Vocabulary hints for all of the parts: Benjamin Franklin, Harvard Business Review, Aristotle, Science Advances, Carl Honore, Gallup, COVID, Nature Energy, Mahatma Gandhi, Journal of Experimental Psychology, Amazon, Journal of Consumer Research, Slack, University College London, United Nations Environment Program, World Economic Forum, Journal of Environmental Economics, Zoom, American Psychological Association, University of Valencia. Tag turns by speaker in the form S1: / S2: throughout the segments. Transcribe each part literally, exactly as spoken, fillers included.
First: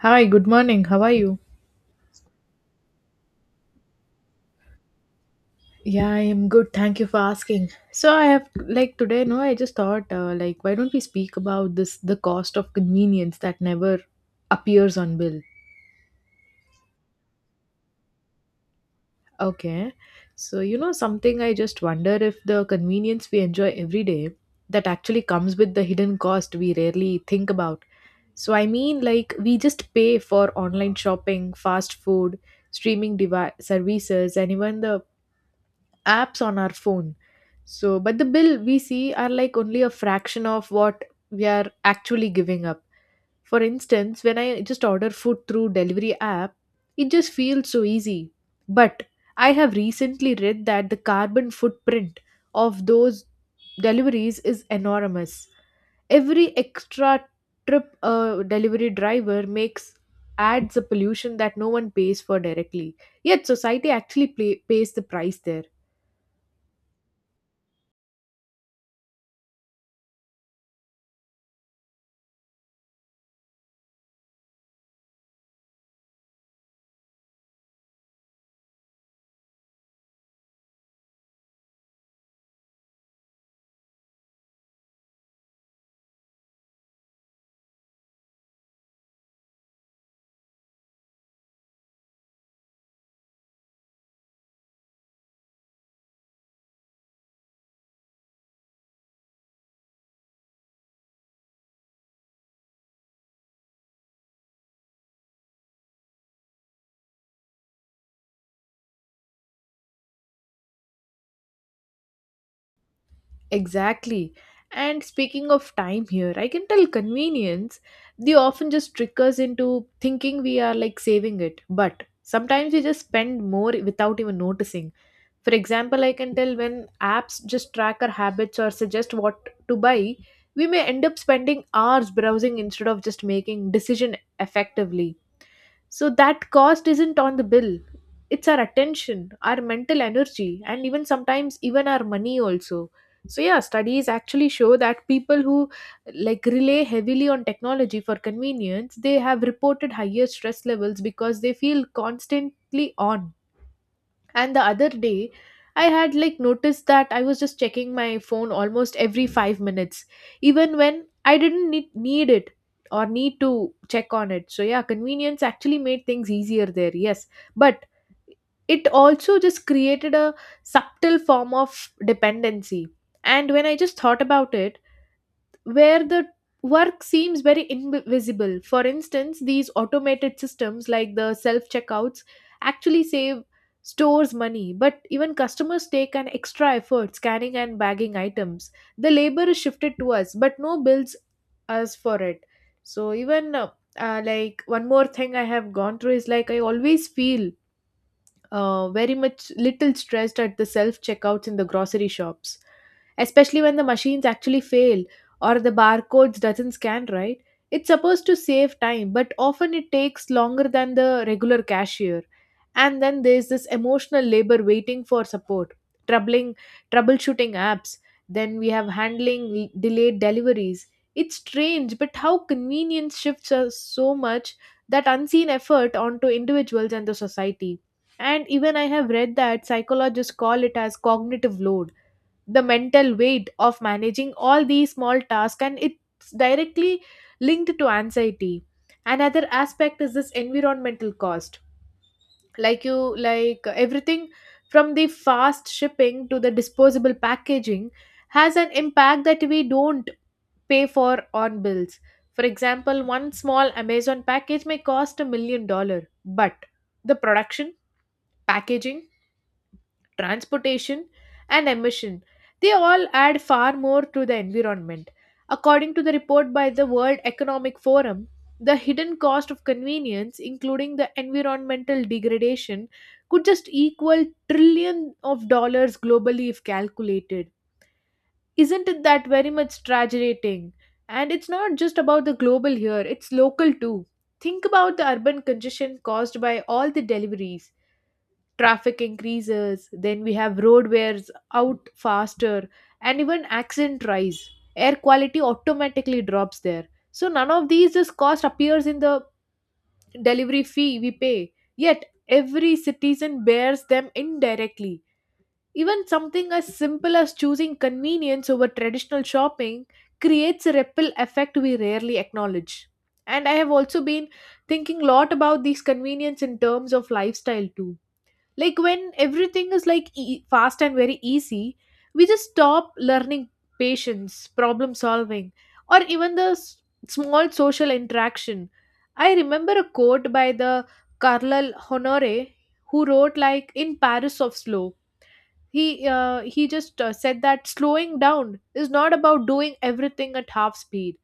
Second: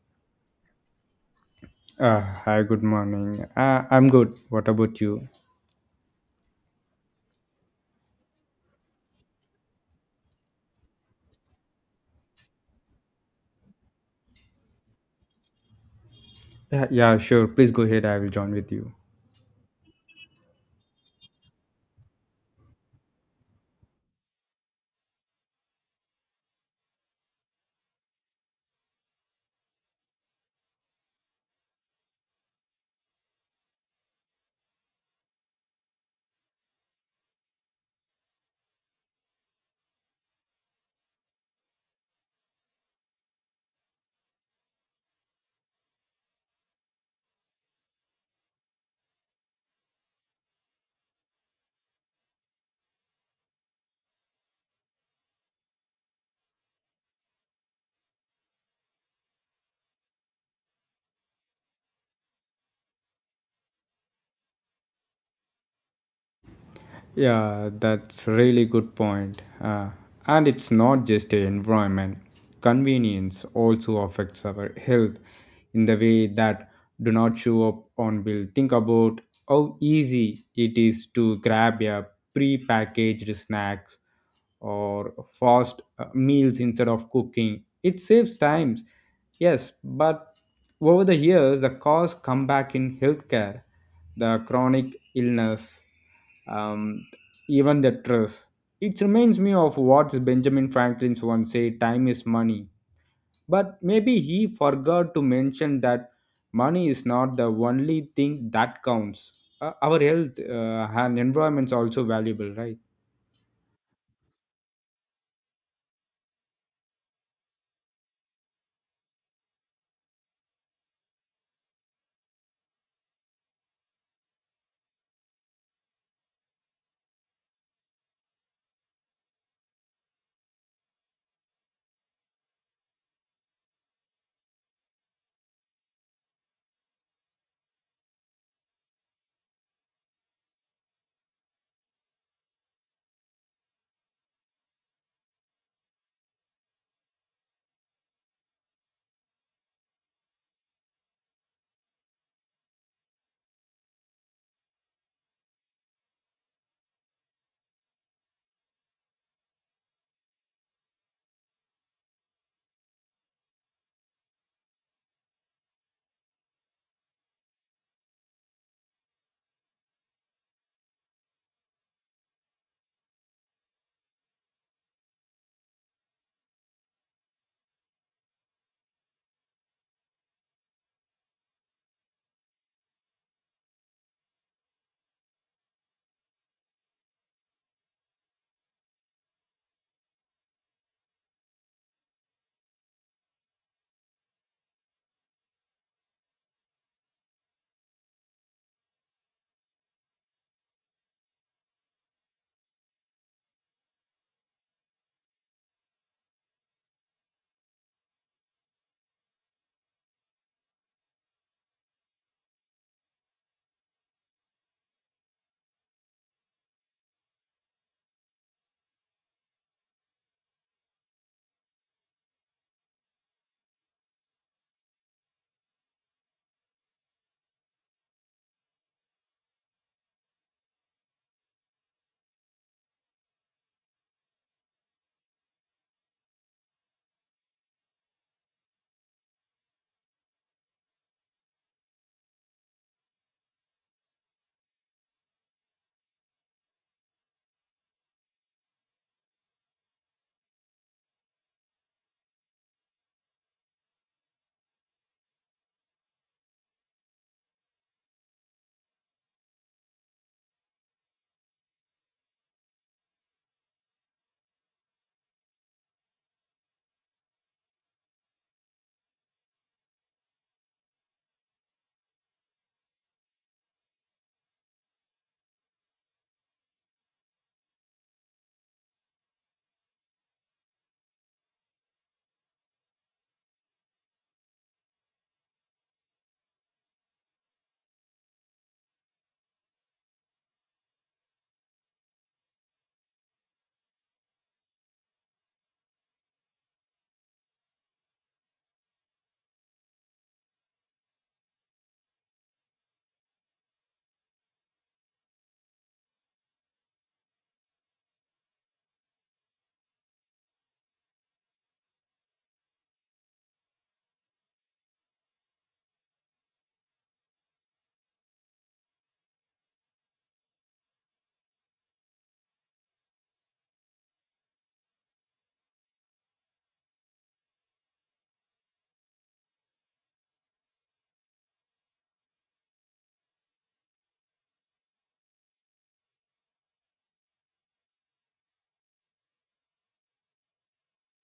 S1: Hi, good morning. How are you?
S2: Uh, hi, good morning. Uh, I'm good. What about you?
S1: Yeah, I am good. Thank you for asking. So I have like today, no, I just thought, uh, like why don't we speak about this the cost of convenience that never appears on bill.
S2: Yeah, yeah, sure. Please go ahead. I will join with you.
S1: Okay. So you know something, I just wonder if the convenience we enjoy every day that actually comes with the hidden cost we rarely think about. So I mean like we just pay for online shopping, fast food, streaming device services and even the apps on our phone, so but the bill we see are like only a fraction of what we are actually giving up. For instance, when I just order food through delivery app, it just feels so easy, but I have recently read that the carbon footprint of those deliveries is enormous. Every extra trip a delivery driver makes adds a pollution that no one pays for directly, yet society actually pay, pays the price there.
S2: Yeah, that's really good point. Uh, and it's not just the environment. Convenience also affects our health in the way that do not show up on bill. Think about how easy it is to grab a pre-packaged snacks or fast uh, meals instead of cooking. It saves times, yes, but over the years the costs come back in healthcare, the chronic illness. Um, Even the trust. It reminds me of what Benjamin Franklin once said time is money. But maybe he forgot to mention that money is not the only thing that counts. Uh, our health uh, and environment is also valuable, right?
S1: Exactly. And speaking of time here, I can tell convenience, they often just trick us into thinking we are like saving it. But sometimes we just spend more without even noticing. For example, I can tell when apps just track our habits or suggest what to buy, we may end up spending hours browsing instead of just making decision effectively. So that cost isn't on the bill. It's our attention, our mental energy, and even sometimes even our money also. So yeah, studies actually show that people who like rely heavily on technology for convenience, they have reported higher stress levels because they feel constantly on. And the other day, I had like noticed that I was just checking my phone almost every five minutes, even when I didn't need, need it or need to check on it. So, yeah, convenience actually made things easier there, yes. But it also just created a subtle form of dependency. And when I just thought about it, where the work seems very invisible. For instance, these automated systems like the self checkouts actually save stores money, but even customers take an extra effort scanning and bagging items. The labor is shifted to us, but no bills us for it. So, even uh, uh, like one more thing I have gone through is like I always feel uh, very much little stressed at the self checkouts in the grocery shops, especially when the machines actually fail or the barcodes doesn't scan right. It's supposed to save time but often it takes longer than the regular cashier. And then there's this emotional labor, waiting for support, troubling troubleshooting apps, then we have handling delayed deliveries. It's strange but how convenience shifts us so much that unseen effort onto individuals and the society. And even I have read that psychologists call it as cognitive load, the mental weight of managing all these small tasks, and it's directly linked to anxiety. Another aspect is this environmental cost. Like you, like everything from the fast shipping to the disposable packaging has an impact that we don't pay for on bills. For example, one small Amazon package may cost a million dollars, but the production, packaging, transportation, and emission. They all add far more to the environment. According to the report by the World Economic Forum, the hidden cost of convenience, including the environmental degradation, could just equal trillion of dollars globally if calculated. Isn't it that very much tragic? And it's not just about the global here, it's local too. Think about the urban congestion caused by all the deliveries. Traffic increases, then we have road wears out faster and even accident rise, air quality automatically drops there. So none of these this cost appears in the delivery fee we pay, yet every citizen bears them indirectly. Even something as simple as choosing convenience over traditional shopping creates a ripple effect we rarely acknowledge. And I have also been thinking a lot about these convenience in terms of lifestyle too. Like when everything is like e- fast and very easy, we just stop learning patience, problem solving, or even the s- small social interaction. I remember a quote by the Carlyle Honore, who wrote like In Paris of Slow. He, uh, he just uh, said that slowing down is not about doing everything at half speed.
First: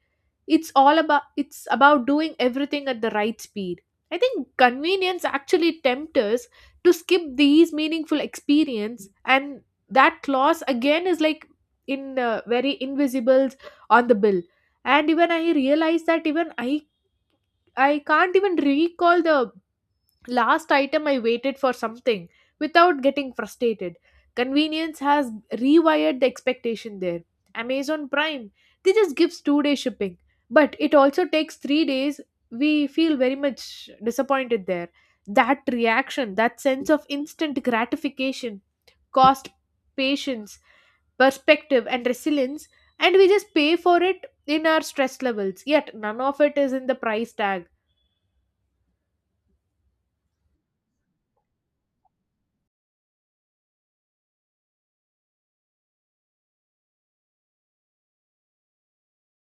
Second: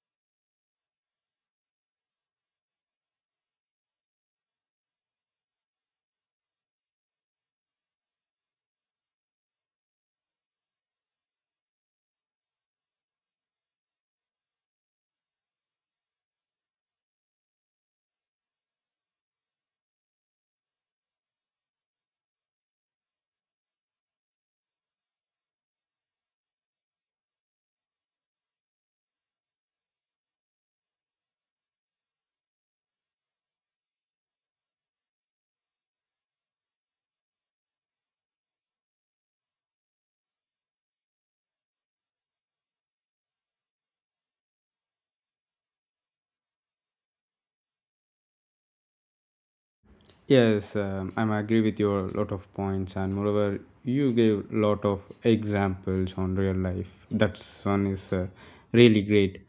S1: It's all about it's about doing everything at the right speed. I think convenience actually tempts us to skip these meaningful experience, and that clause again is like in uh, very invisibles on the bill. And even I realized that even i i can't even recall the last item I waited for something without getting frustrated. Convenience has rewired the expectation there. Amazon Prime, they just gives two day shipping, but it also takes three days. We feel very much disappointed there. That reaction, that sense of instant gratification, cost patience, perspective and resilience, and we just pay for it in our stress levels, yet none of it is in the price tag.
S2: Yes, um, I'm agree with your lot of points, and moreover, you gave lot of examples on real life. That one is uh, really great,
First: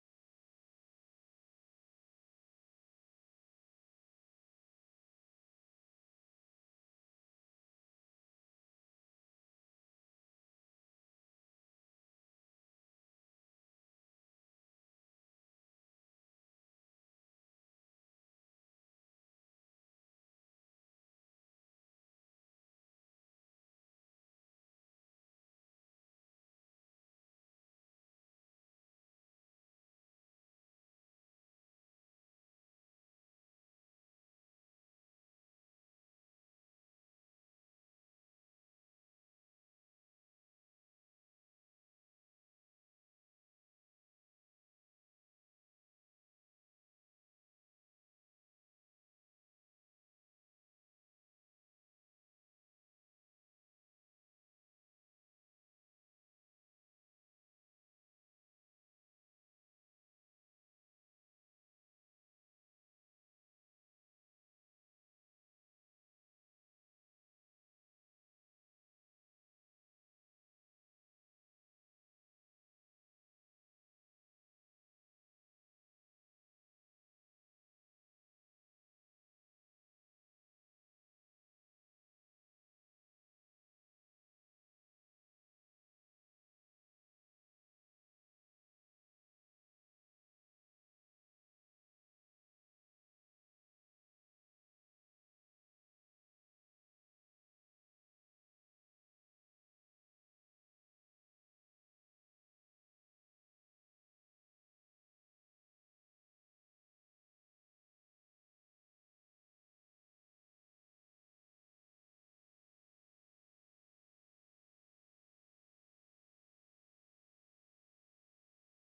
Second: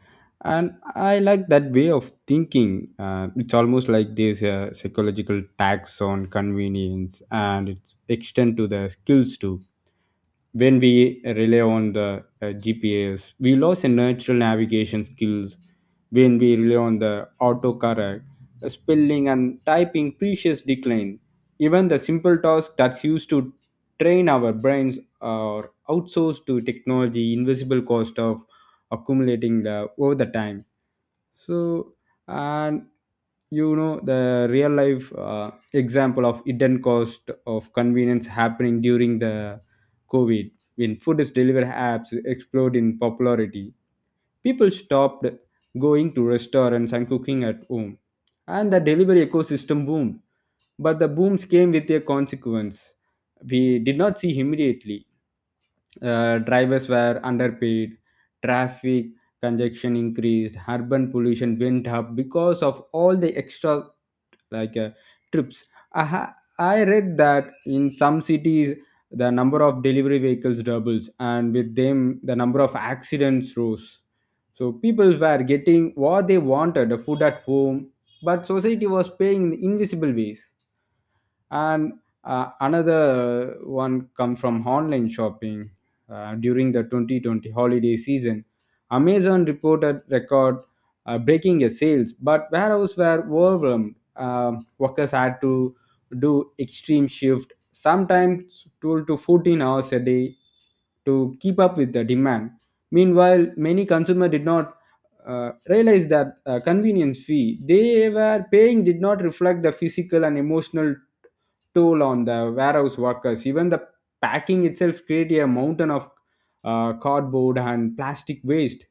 S2: and I like that way of thinking. Uh, it's almost like there's a psychological tax on convenience, and it's extend to the skills too when we rely on the uh, G P S. We lose the natural navigation skills when we rely on the autocorrect, the spelling and typing precious decline. Even the simple task that's used to train our brains are outsourced to technology, invisible cost of accumulating the over the time. So and you know the real life uh, example of hidden cost of convenience happening during the COVID, when food delivery apps exploded in popularity, people stopped going to restaurants and cooking at home. And the delivery ecosystem boomed. But the booms came with a consequence. We did not see immediately. Uh, drivers were underpaid, traffic congestion increased, urban pollution went up because of all the extra like uh, trips. I, ha- I read that in some cities, the number of delivery vehicles doubles, and with them, the number of accidents rose. So people were getting what they wanted, the food at home, but society was paying in invisible ways and uh, another one come from online shopping uh, during the twenty twenty holiday season amazon reported record uh, breaking a sales but warehouses were overwhelmed. Um, Workers had to do extreme shift sometimes twelve to fourteen hours a day to keep up with the demand meanwhile many consumer did not uh, realize that uh, convenience fee they were paying did not reflect the physical and emotional toll on the warehouse workers. Even the packing itself created a mountain of uh, cardboard and plastic waste,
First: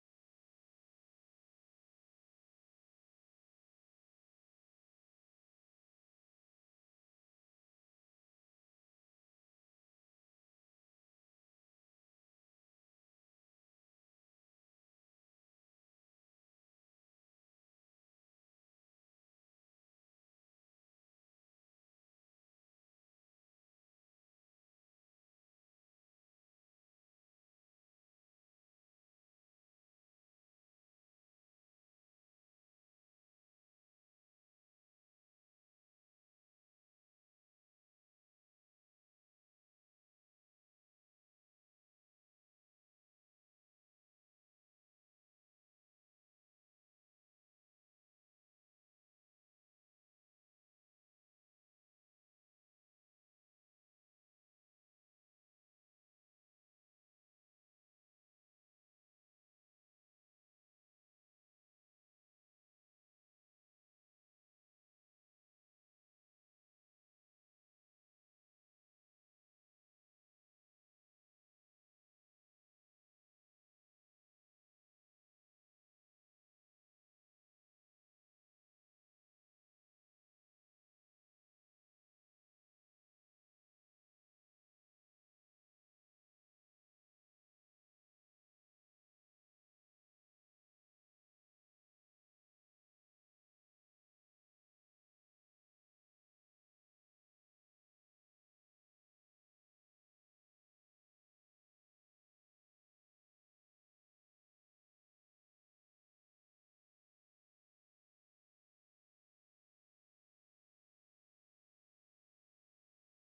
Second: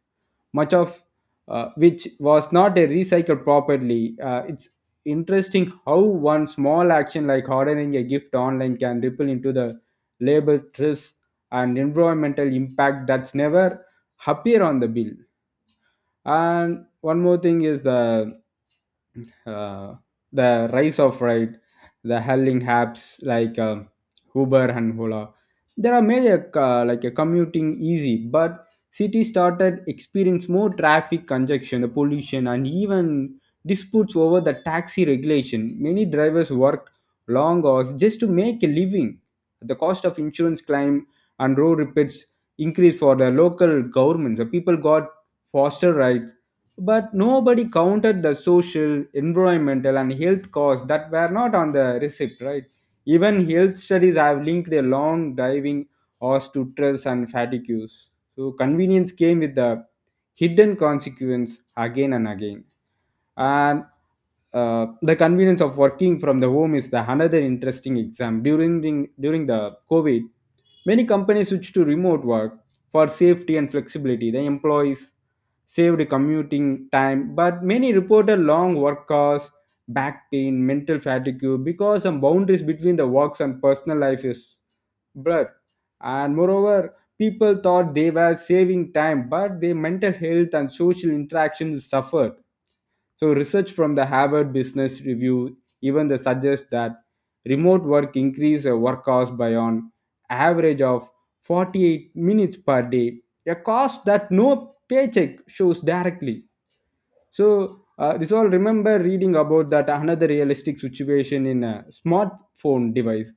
S2: much of uh, which was not uh, recycled properly. Uh, it's interesting how one small action like ordering a gift online can ripple into the labor stress and environmental impact that's never appear on the bill and one more thing is the uh, the rise of right the hailing apps like um uber and hola there are many uh, like a commuting easy but cities started experience more traffic congestion the pollution and even disputes over the taxi regulation many drivers worked long hours just to make a living the cost of insurance claim and road repairs increased for the local governments the people got foster rights, but nobody counted the social, environmental, and health costs that were not on the receipt, right? Even health studies have linked a long driving horse to stress and fatigue use. So convenience came with the hidden consequence again and again. And uh, the convenience of working from the home is the another interesting exam. During the, during the COVID, many companies switched to remote work for safety and flexibility. The employees saved commuting time, but many reported long work hours, back pain, mental fatigue because some boundaries between the works and personal life is blurred. And moreover, people thought they were saving time, but their mental health and social interactions suffered. So, research from the Harvard Business Review even the suggests that remote work increase a work hours by an average of forty-eight minutes per day, a cost that no paycheck shows directly. So uh, this all remember reading about that another realistic situation in a smartphone device,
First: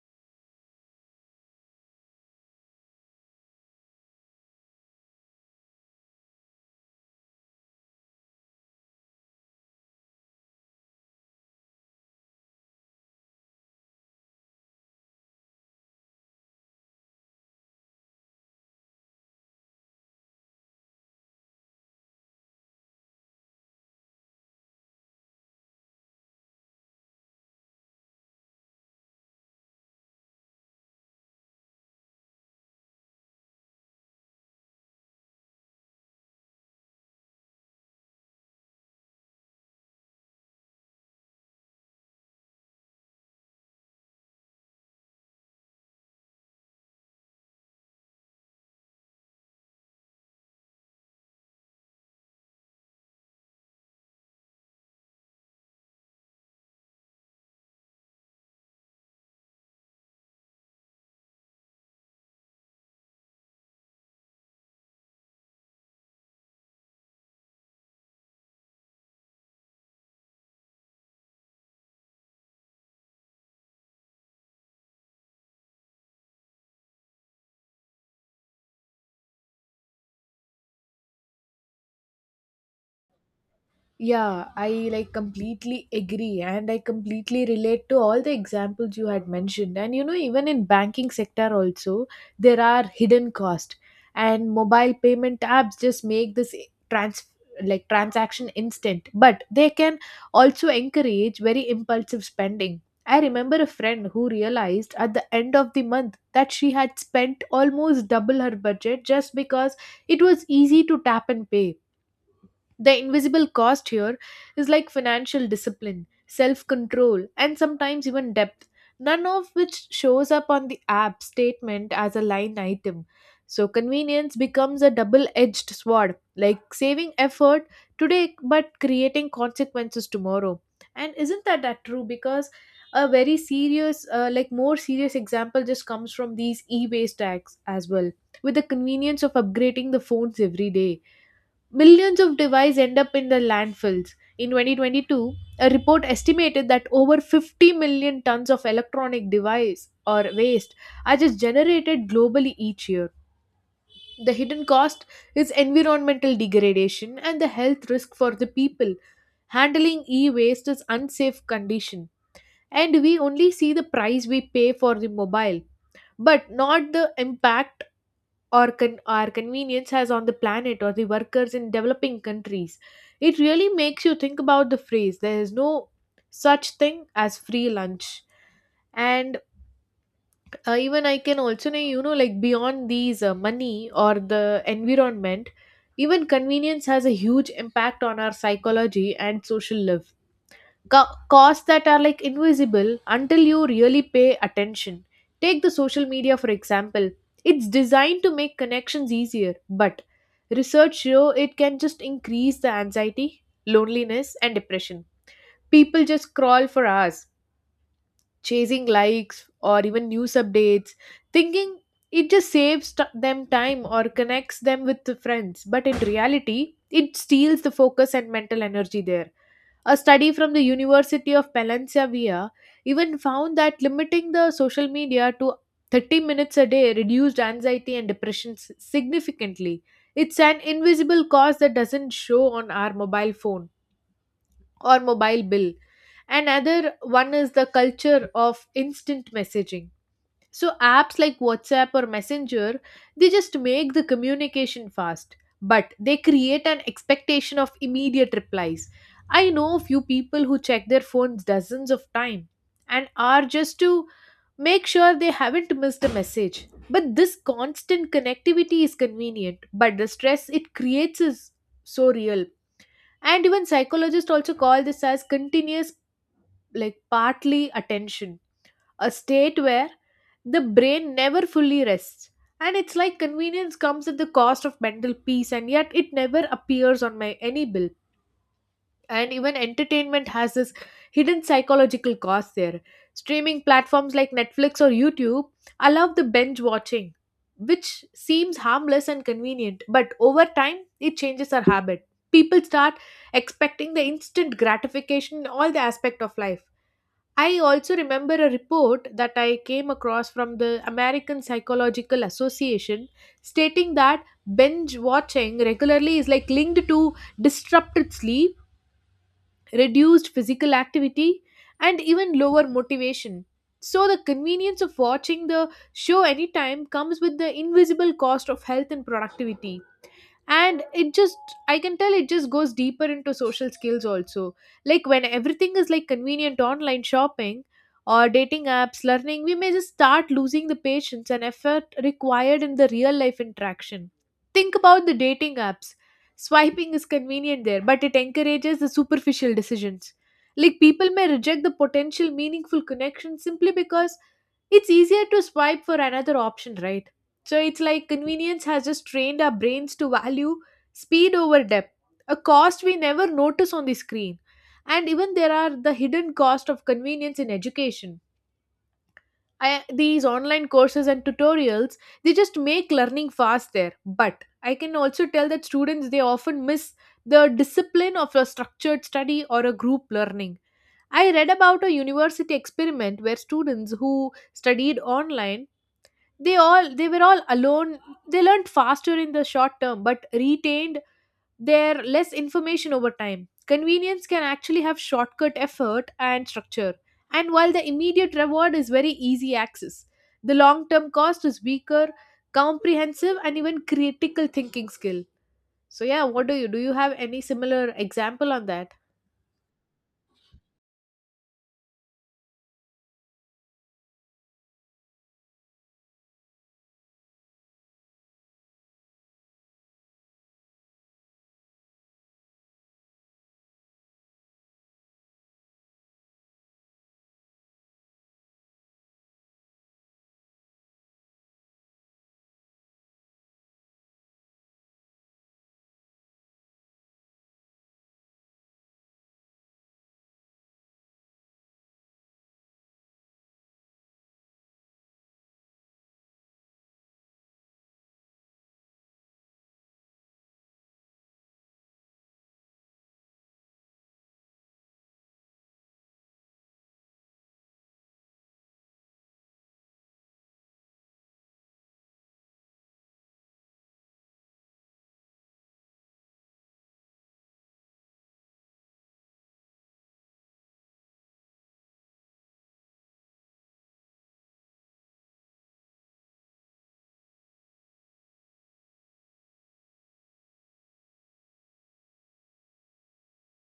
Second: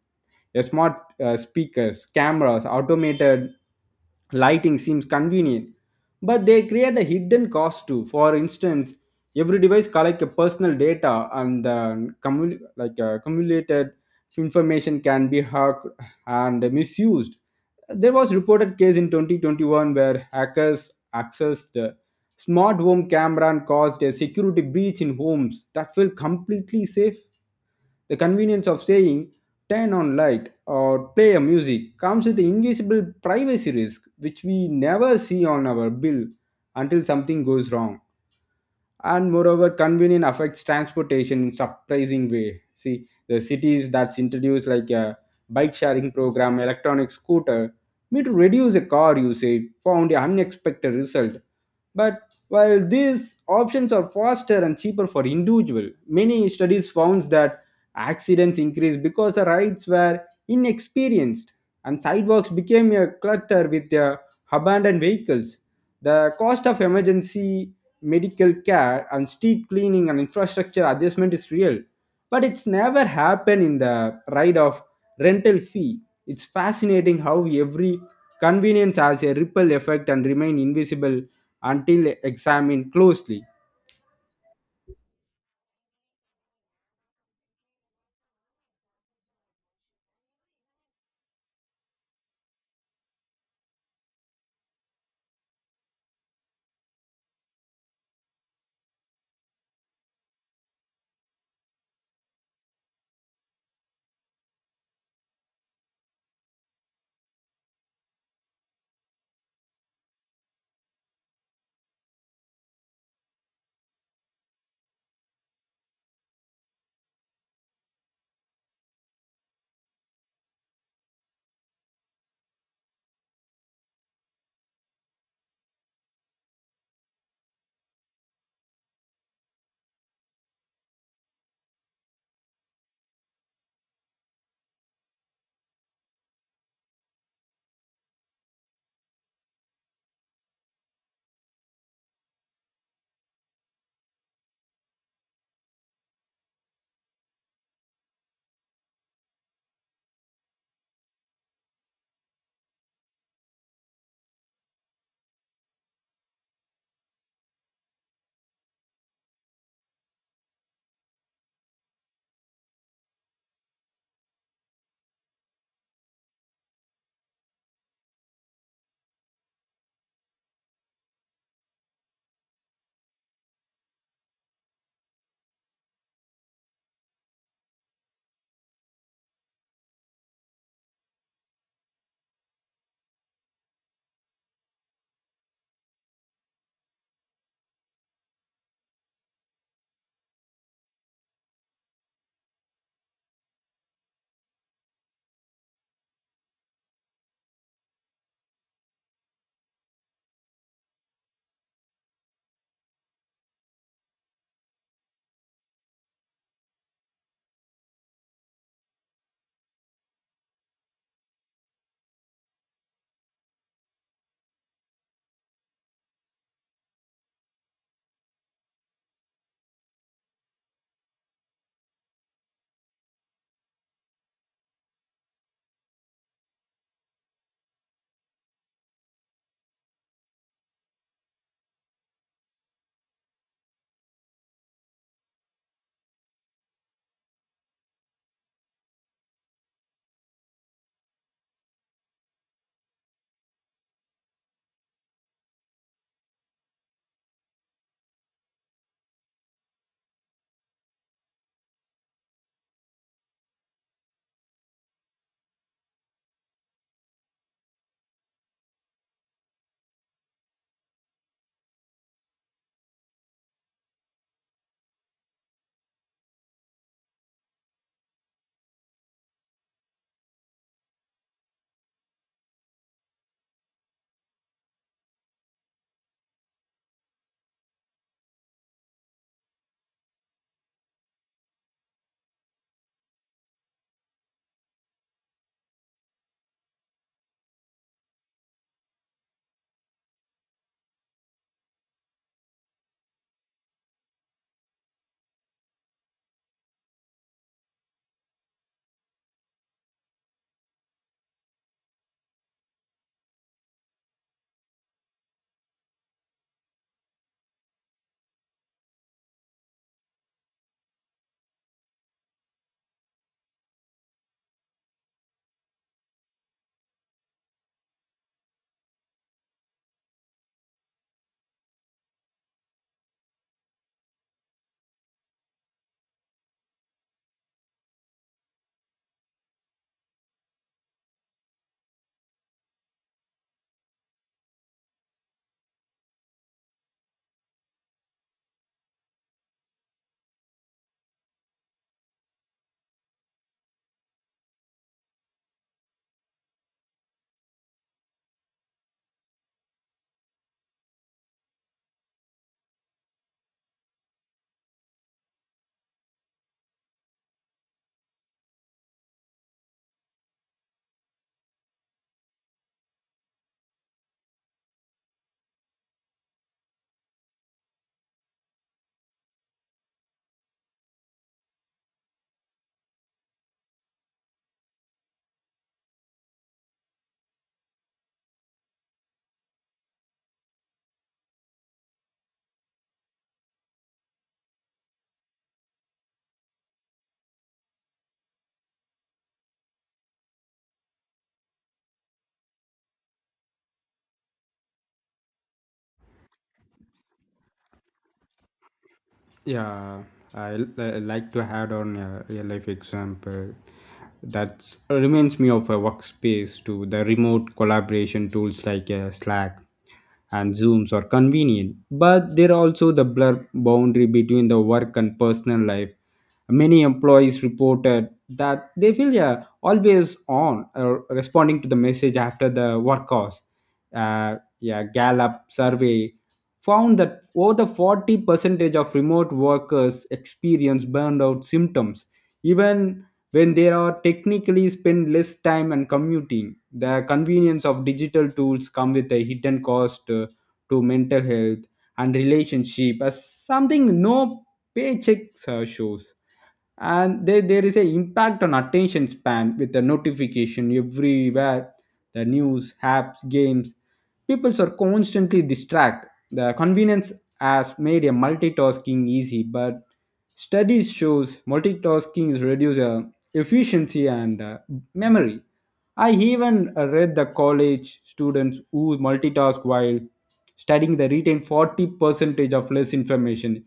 S2: a smart uh, speakers, cameras, automated lighting seems convenient, but they create a hidden cost too. For instance, every device collect a personal data and uh, cumul- like uh, accumulated information can be hacked and misused. There was reported case in twenty twenty-one where hackers accessed smart home camera caused a security breach in homes that felt completely safe. The convenience of saying turn on light or play a music comes with the invisible privacy risk which we never see on our bill until something goes wrong and moreover convenience affects transportation in surprising way see the cities that's introduced like a bike sharing program electronic scooter may to reduce a car usage found an unexpected result but while these options are faster and cheaper for individual many studies found that accidents increased because the rides were inexperienced and sidewalks became a clutter with the abandoned vehicles the cost of emergency medical care and street cleaning and infrastructure adjustment is real but it's never happened in the ride of rental fee it's fascinating how every convenience has a ripple effect and remain invisible until examined closely.
S1: Yeah, I like completely agree and I completely relate to all the examples you had mentioned. And you know, even in banking sector also, there are hidden cost, and mobile payment apps just make this trans like transaction instant, but they can also encourage very impulsive spending. I remember a friend who realized at the end of the month that she had spent almost double her budget just because it was easy to tap and pay. The invisible cost here is like financial discipline, self control, and sometimes even depth, none of which shows up on the app statement as a line item. So, convenience becomes a double edged sword, like saving effort today but creating consequences tomorrow. And isn't that, that true? Because a very serious, uh, like more serious example just comes from these e waste tags as well. With the convenience of upgrading the phones every day, millions of devices end up in the landfills. In twenty twenty-two, a report estimated that over fifty million tons of electronic device or waste are just generated globally each year. The hidden cost is environmental degradation and the health risk for the people. Handling e-waste is unsafe condition, and we only see the price we pay for the mobile but not the impact or con- our convenience has on the planet or the workers in developing countries. It really makes you think about the phrase, there is no such thing as free lunch. And uh, even I can also know, you know, like beyond these uh, money or the environment, even convenience has a huge impact on our psychology and social life. Ca- costs that are like invisible until you really pay attention. Take the social media for example. It's designed to make connections easier, but research show it can just increase the anxiety, loneliness, and depression. People just crawl for hours, chasing likes or even news updates, thinking it just saves t- them time or connects them with the friends. But in reality, it steals the focus and mental energy there. A study from the University of Valencia even found that limiting the social media to thirty minutes a day reduced anxiety and depression s- significantly. It's an invisible cause that doesn't show on our mobile phone or mobile bill. Another one is the culture of instant messaging. So apps like WhatsApp or Messenger, they just make the communication fast, but they create an expectation of immediate replies. I know a few people who check their phones dozens of times and are just to make sure they haven't missed a message. But this constant connectivity is convenient, but the stress it creates is so real. And even psychologists also call this as continuous like partly attention, a state where the brain never fully rests. And it's like convenience comes at the cost of mental peace, and yet it never appears on my any bill. And even entertainment has this hidden psychological cost there. Streaming platforms like Netflix or YouTube allow the binge watching, which seems harmless and convenient, but over time it changes our habit. People start expecting the instant gratification in all the aspect of life. I also remember a report that I came across from the American Psychological Association stating that binge watching regularly is like linked to disrupted sleep, reduced physical activity, and even lower motivation. So, the convenience of watching the show anytime comes with the invisible cost of health and productivity. And it just, I can tell, it just goes deeper into social skills also. Like when everything is like convenient online shopping or dating apps learning, we may just start losing the patience and effort required in the real life interaction. Think about the dating apps. Swiping is convenient there, but it encourages the superficial decisions. Like people may reject the potential meaningful connection simply because it's easier to swipe for another option, right? So it's like convenience has just trained our brains to value speed over depth, a cost we never notice on the screen. And even there are the hidden cost of convenience in education. I, these online courses and tutorials, they just make learning faster, but I can also tell that students, they often miss the discipline of a structured study or a group learning. I read about a university experiment where students who studied online, they all they were all alone. They learned faster in the short term but retained their less information over time. Convenience can actually have shortcut effort and structure, and while the immediate reward is very easy access, the long term cost is weaker comprehensive and even critical thinking skill. So yeah, what do you do you have any similar example on that?
S2: Yeah, I l- I like to add on a real life example that reminds me of a workspace to the remote collaboration tools like uh, Slack and Zooms are convenient, but they're also the blur boundary between the work and personal life. Many employees reported that they feel yeah, always on uh, responding to the message after the work hours. Uh, yeah, Gallup survey found that over forty percentage of remote workers experience burnout symptoms, even when they are technically spend less time and commuting. The convenience of digital tools come with a hidden cost uh, to mental health and relationship as something no paychecks uh, shows and they, there is a impact on attention span with the notification everywhere the news apps games people are constantly distracted the convenience has made a multitasking easy but studies shows multitasking is reduce uh, efficiency and uh, memory. I even uh, read the college students who multitask while studying the retain forty percentage of less information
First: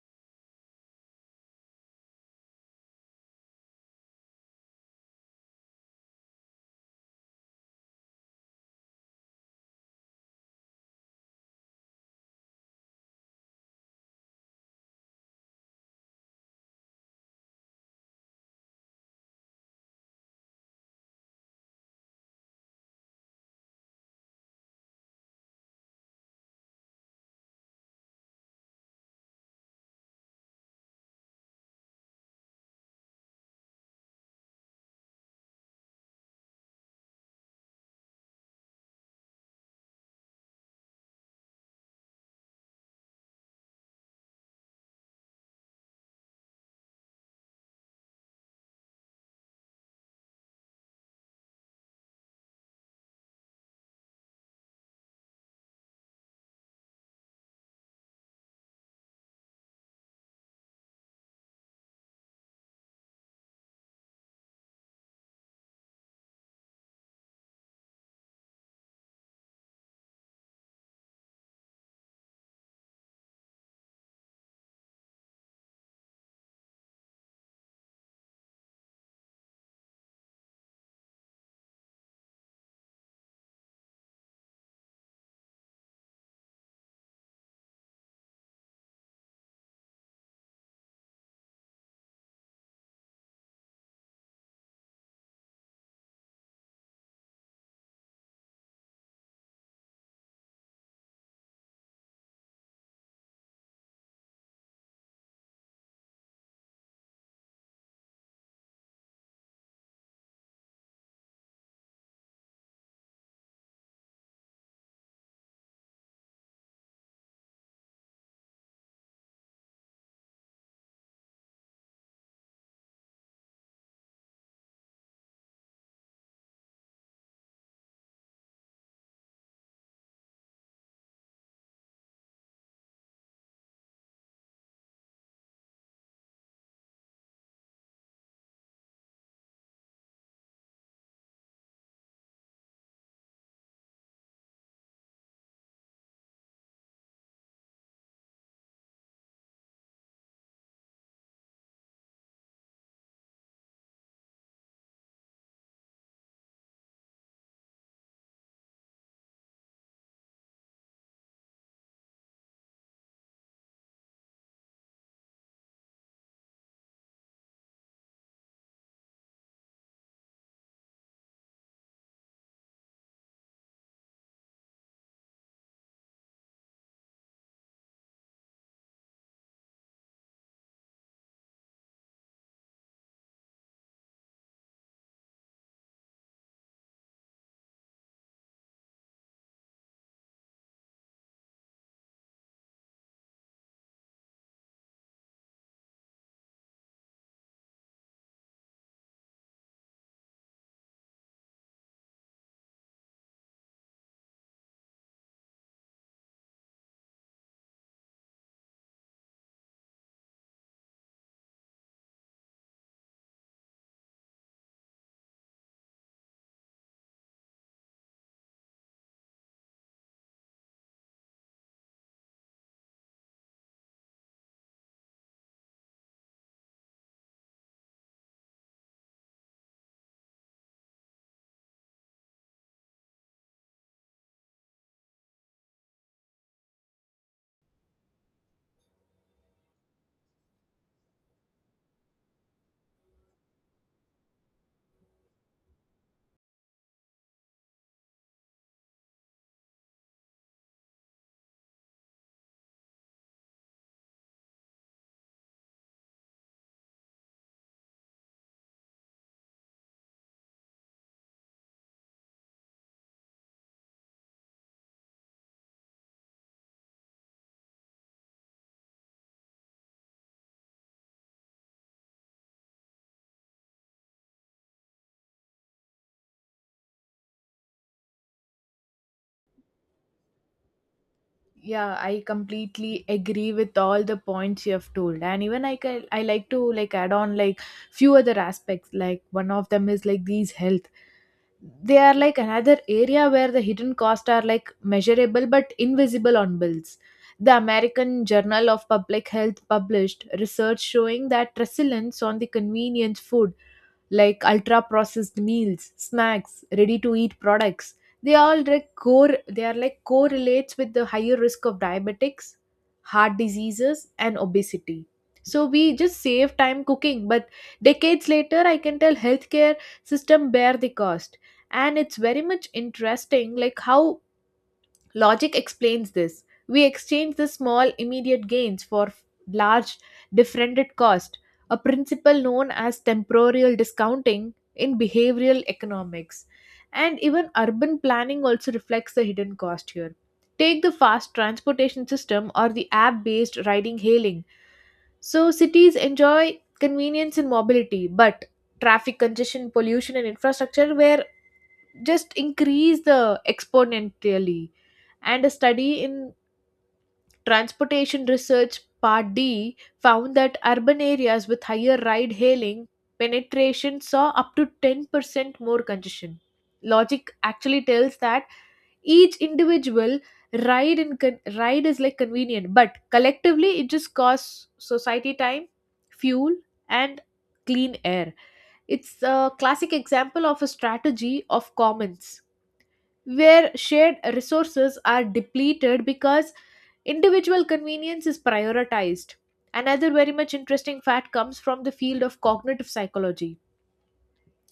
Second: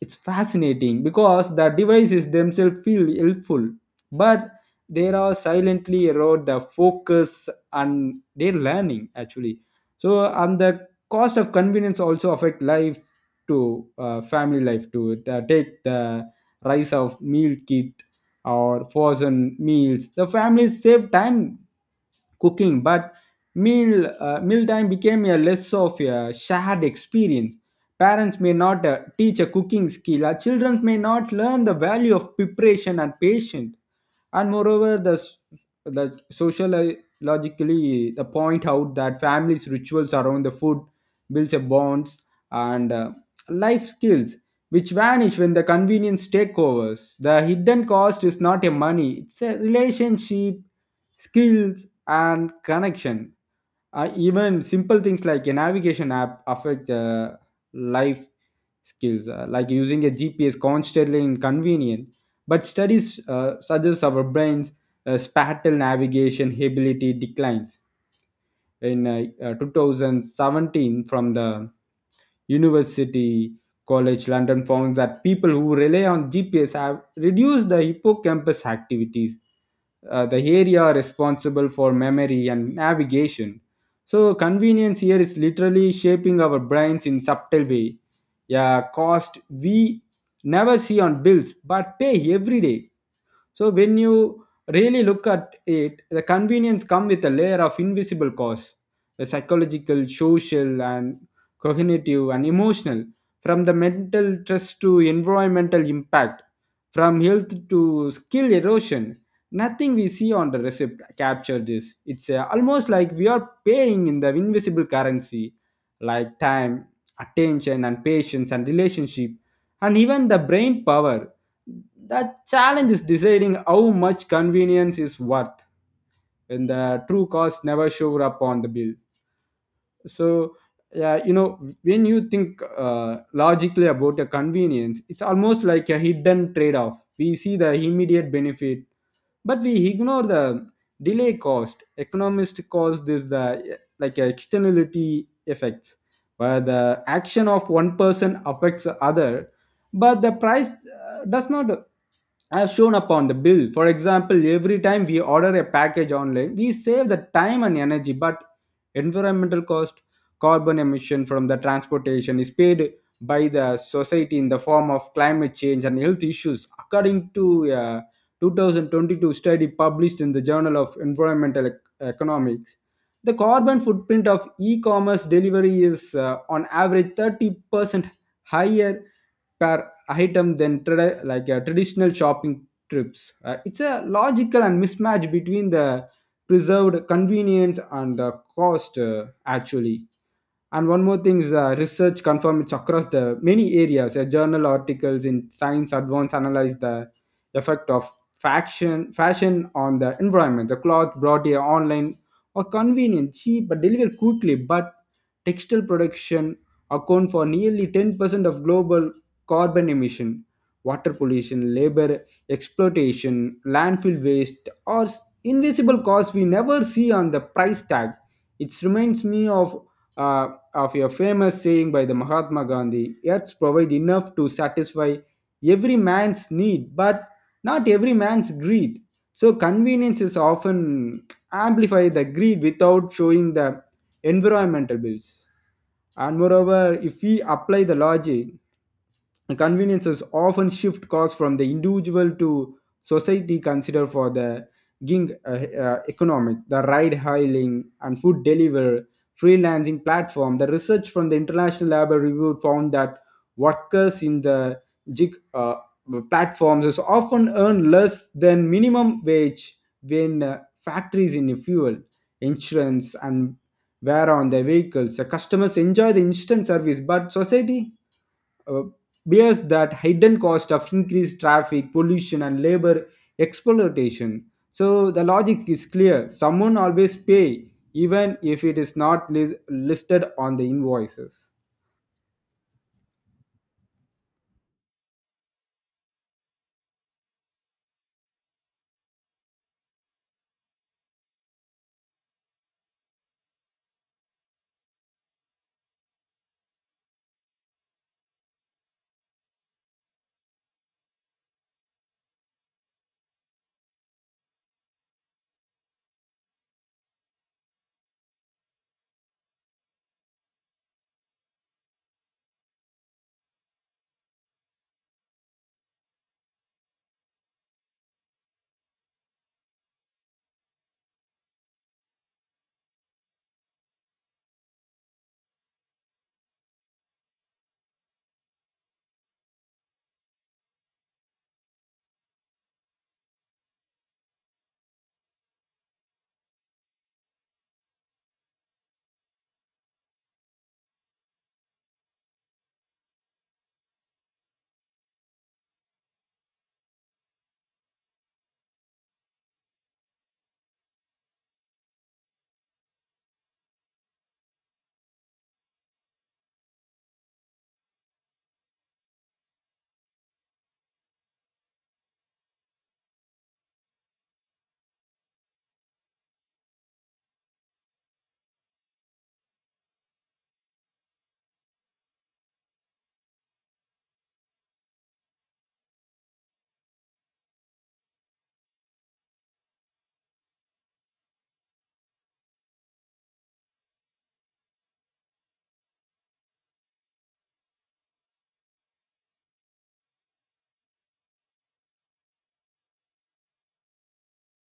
S2: it's fascinating because the devices themselves feel helpful but they are silently erode the focus and their learning actually so and the cost of convenience also affect life to uh, family life to take the rise of meal kit or frozen meals the families save time cooking but Meal uh, mealtime became a less of a shared experience. Parents may not uh, teach a cooking skill, our children may not learn the value of preparation and patience. And moreover, the s- the sociologically the point out that families' rituals around the food builds a bonds and uh, life skills which vanish when the convenience takeovers. The hidden cost is not a money, it's a relationship, skills, and connection. Uh, even simple things like a navigation app affect uh, life skills, uh, like using a G P S constantly inconvenient. But studies uh, suggest our brains' uh, spatial navigation ability declines in uh, uh, twenty seventeen from the University College London found that people who rely on G P S have reduced the hippocampus activities, uh, the area responsible for memory and navigation. So convenience here is literally shaping our brains in subtle way. Yeah, cost we never see on bills but pay every day. So when you really look at it, the convenience come with a layer of invisible costs, the psychological, social, and cognitive and emotional, from the mental stress to environmental impact, from health to skill erosion. Nothing we see on the receipt capture this. It's uh, almost like we are paying in the invisible currency, like time, attention, and patience, and relationship, and even the brain power that. Challenge is deciding how much convenience is worth when the true cost never shows up on the bill. So, yeah, you know, when you think uh, logically about a convenience, it's almost like a hidden trade off. We see the immediate benefit, but we ignore the delay cost. Economists call this the like externality effects, where the action of one person affects the other, but the price uh, does not as shown upon the bill. For example, every time we order a package online, we save the time and energy, but environmental cost, carbon emission from the transportation is paid by the society in the form of climate change and health issues, according to a two thousand twenty-two study published in the Journal of Environmental Ec- Economics. The carbon footprint of e commerce delivery is uh, on average thirty percent higher per item than trad- like uh, traditional shopping trips. Uh, it's a logical and mismatch between the preserved convenience and the cost uh, actually and one more thing is uh, research confirm it's across the many areas. Uh, journal articles in Science Advance analyze the effect of fashion fashion on the environment. The cloth brought here online are convenient, cheap, but delivered quickly. But textile production account for nearly ten percent of global carbon emission, water pollution, labor exploitation, landfill waste, or s- invisible costs we never see on the price tag. It reminds me of uh, of a famous saying by the Mahatma Gandhi Earths provide enough to satisfy every man's need, but not every man's greed. So, conveniences often amplify the greed without showing the environmental bills. And moreover, if we apply the logic, conveniences often shift costs from the individual to society consider for the gig uh, uh, economic the ride hailing and food delivery freelancing platform the research from the international labor review found that workers in the gig uh, platforms is often earn less than minimum wage when uh, factories in fuel insurance and wear on their vehicles the customers enjoy the instant service but society uh, bears that hidden cost of increased traffic, pollution, and labor exploitation. So the logic is clear. Someone always pay, even if it is not lis- listed on the invoices.
S1: Yeah, I completely agree with all the points you have told, and even i can, I like to like add on like few other aspects. Like one of them is like these health, they are like another area where the hidden costs are like measurable but invisible on bills. The American Journal of Public Health published research showing that resilience on the convenience food like ultra processed meals, snacks, ready to eat products. They all like core they are like correlates with the higher risk of diabetics, heart diseases and obesity. So we just save time cooking, but decades later I can tell healthcare system bear the cost. And it's very much interesting like how logic explains this. We exchange the small immediate gains for f- large differended cost, a principle known as temporal discounting in behavioral economics. And even urban planning also reflects the hidden cost here. Take the fast transportation system or the app based riding hailing. So, cities enjoy convenience and mobility, but traffic congestion, pollution, and infrastructure were just increase the exponentially. And a study in transportation research part d found that urban areas with higher ride hailing penetration saw up to ten percent more congestion. Logic actually tells that each individual ride in con- ride is like convenient, but collectively it just costs society time, fuel, and clean air. It's a classic example of a strategy of commons where shared resources are depleted because individual convenience is prioritized. Another very much interesting fact comes from the field of cognitive psychology.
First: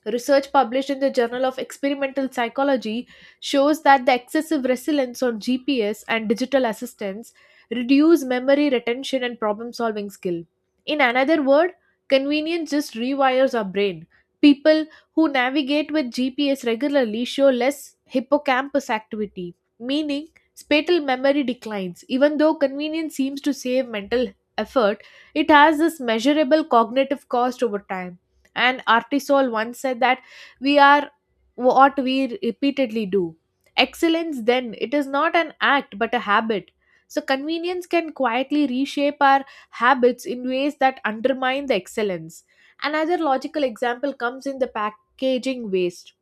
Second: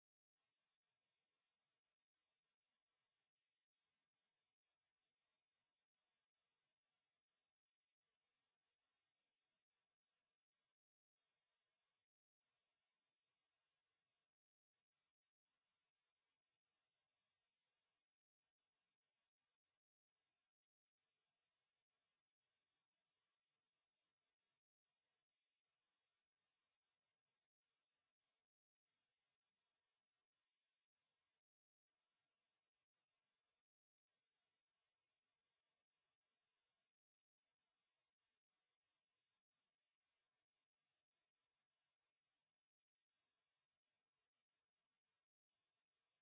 S1: Research published in the Journal of Experimental Psychology shows that the excessive resilience on G P S and digital assistance reduce memory retention and problem solving skill. In another word, convenience just rewires our brain. People who navigate with G P S regularly show less hippocampus activity, meaning spatial memory declines. Even though convenience seems to save mental effort, it has this measurable cognitive cost over time. And Artisol once said that we are what we repeatedly do. Excellence, then, it is not an act but a habit. So, convenience can quietly reshape our habits in ways that undermine the excellence. Another logical example comes in the packaging waste.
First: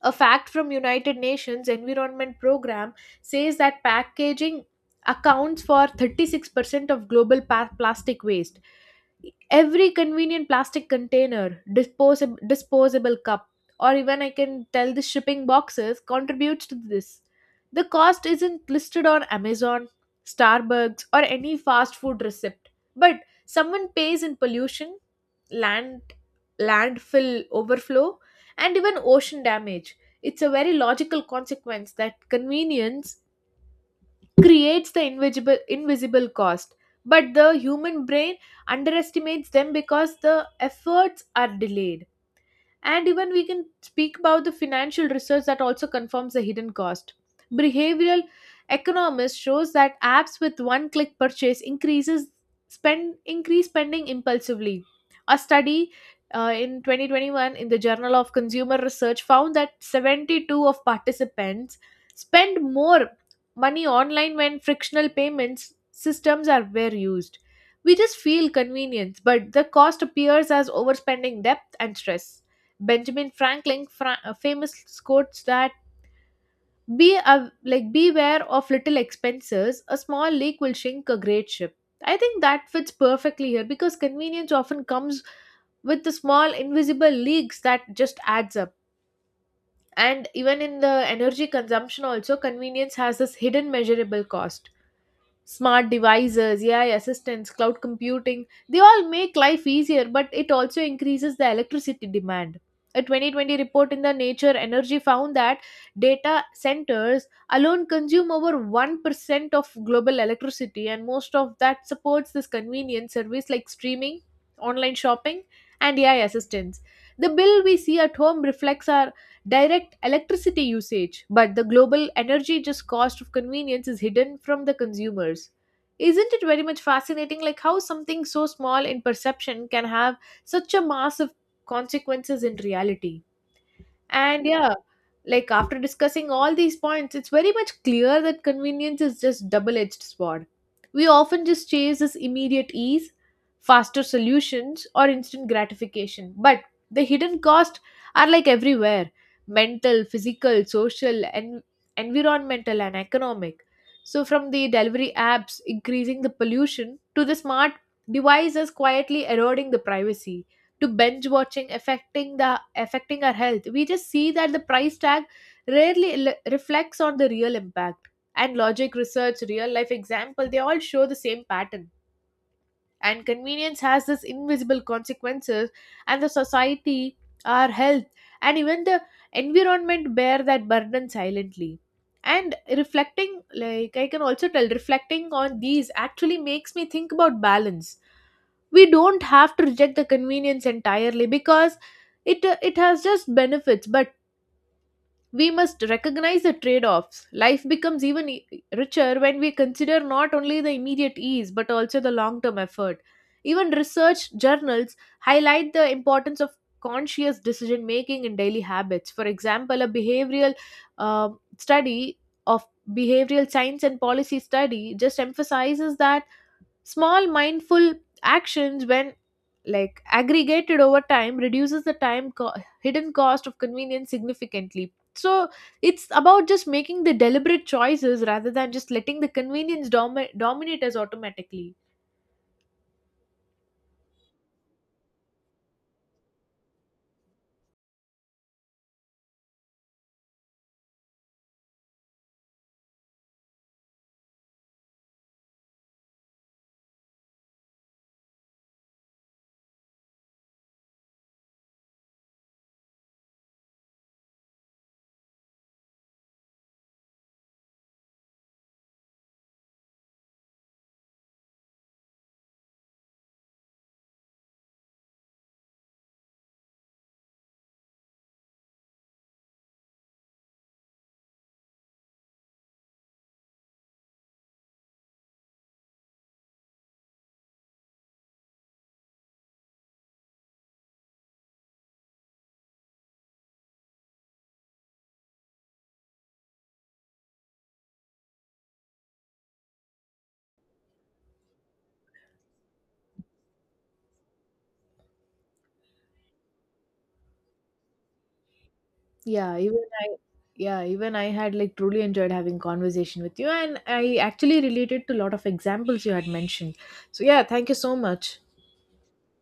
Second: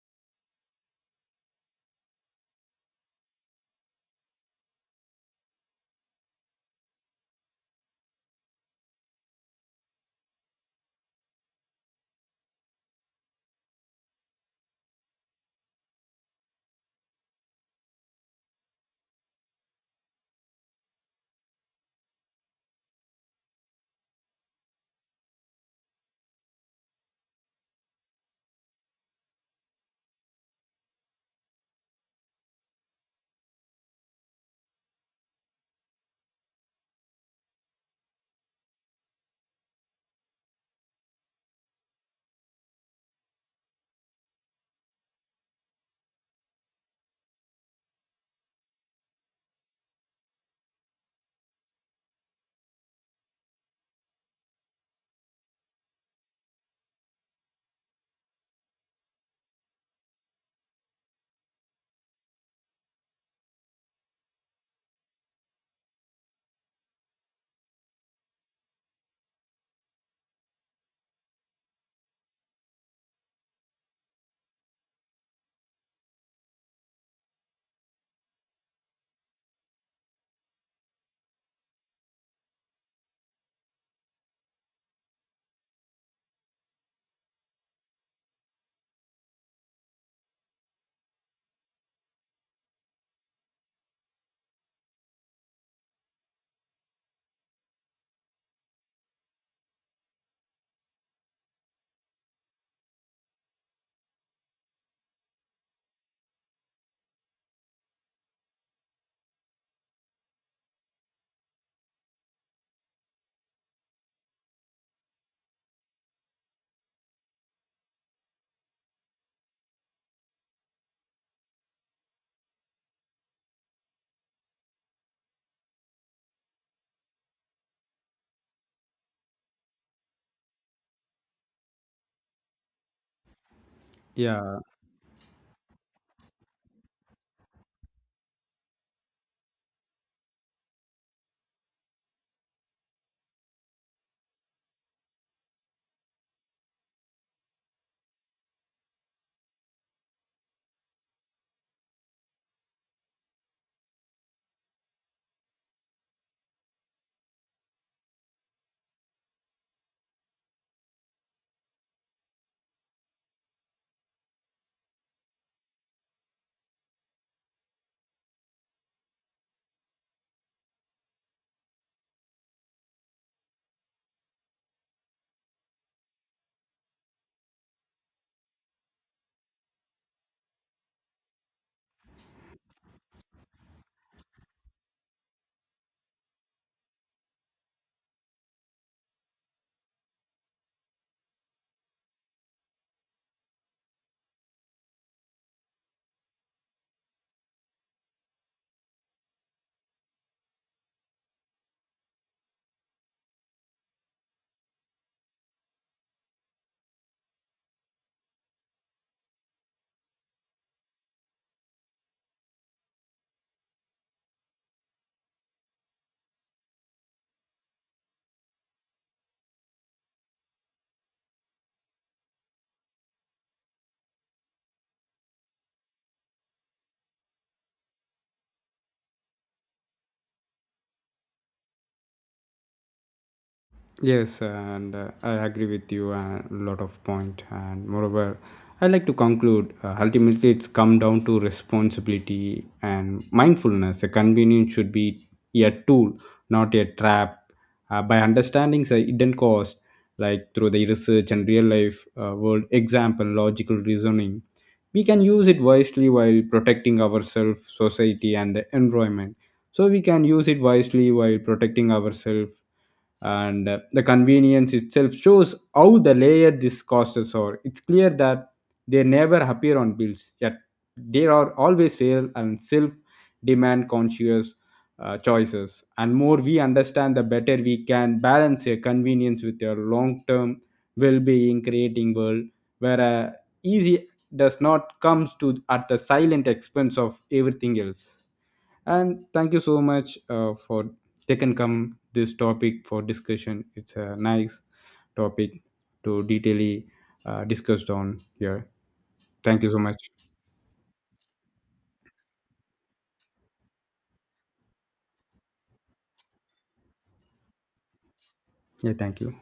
S1: A fact from United Nations Environment Program says that packaging accounts for thirty-six percent of global pa- plastic waste. Every convenient plastic container, disposable disposable cup, or even I can tell the shipping boxes contributes to this. The cost isn't listed on Amazon, Starbucks, or any fast food receipt, but someone pays in pollution, land landfill overflow, and even ocean damage. It's a very logical consequence that convenience creates the invisible invisible cost, but the human brain underestimates them because the efforts are delayed. And even we can speak about the financial research that also confirms the hidden cost. Behavioral economists shows that apps with one-click purchase increases spend increase spending impulsively. A study uh, in twenty twenty-one in the Journal of Consumer Research found that seventy-two of participants spend more money online when frictional payments systems are were used. We just feel convenience, but the cost appears as overspending depth and stress. Benjamin Franklin fra- uh, famous quotes that be a, like beware of little expenses, a small leak will sink a great ship. I think that fits perfectly here because convenience often comes with the small invisible leaks that just adds up. And even in the energy consumption also, convenience has this hidden measurable cost. Smart devices, A I assistants, cloud computing, they all make life easier, but it also increases the electricity demand. A twenty twenty report in the Nature Energy found that data centers alone consume over one percent of global electricity, and most of that supports this convenience service like streaming, online shopping, and A I assistance. The bill we see at home reflects our direct electricity usage, but the global energy just cost of convenience is hidden from the consumers. Isn't it very much fascinating like how something so small in perception can have such a massive consequences in reality? And
S2: Yeah,
S1: yeah, like after discussing all these points, it's very much clear that convenience is just double-edged sword. We often just chase this immediate ease, faster solutions, or instant gratification. But the hidden costs are like everywhere, mental, physical, social, and environmental and economic. So from the delivery apps increasing the pollution to the smart devices quietly eroding the privacy to binge watching affecting the affecting our health, we just see that the price tag rarely le- reflects on the real impact. And logic research real life example, they all show the same pattern, and convenience has this invisible consequences, and the society, our health, and even the environment bear that burden silently. And reflecting, like I can also tell, reflecting on these actually makes me think about balance. We don't have to reject the convenience entirely because it uh, it has just benefits, but we must recognize the trade offs. Life becomes even e- richer when we consider not only the immediate ease but also the long term effort. Even research journals highlight the importance of conscious decision making in daily habits. For example, a behavioral um study of behavioral science and policy study just emphasizes that small mindful actions, when like aggregated over time, reduces the time co- hidden cost of convenience significantly. So it's about just making the deliberate choices rather than just letting the convenience domi- dominate us automatically.
S2: yes, and uh, I agree with you a lot of point. And moreover, I like to conclude. Uh, ultimately, it's come down to responsibility and mindfulness. A convenience should be a tool, not a trap. Uh, by understanding the hidden cost, like through the research and real life uh, world example, logical reasoning, we can use it wisely while protecting ourselves, society, and the environment so we can use it wisely while protecting ourselves and uh, the convenience itself shows how the layered these costs are it's clear that they never appear on bills yet there are always sale and self demand conscious uh, choices and more we understand the better we can balance your convenience with your long term well-being creating world where uh, easy does not comes to at the silent expense of everything else and thank you so much uh, for taking come this topic for discussion. It's a nice topic to detailly uh, discussed on here.
S1: yeah
S2: Thank you so
S1: even
S2: much.
S1: i yeah, even I had like truly enjoyed having conversation with you, and I actually related to a lot of examples you had mentioned. So yeah, thank you so much.
S2: Yeah, thank you.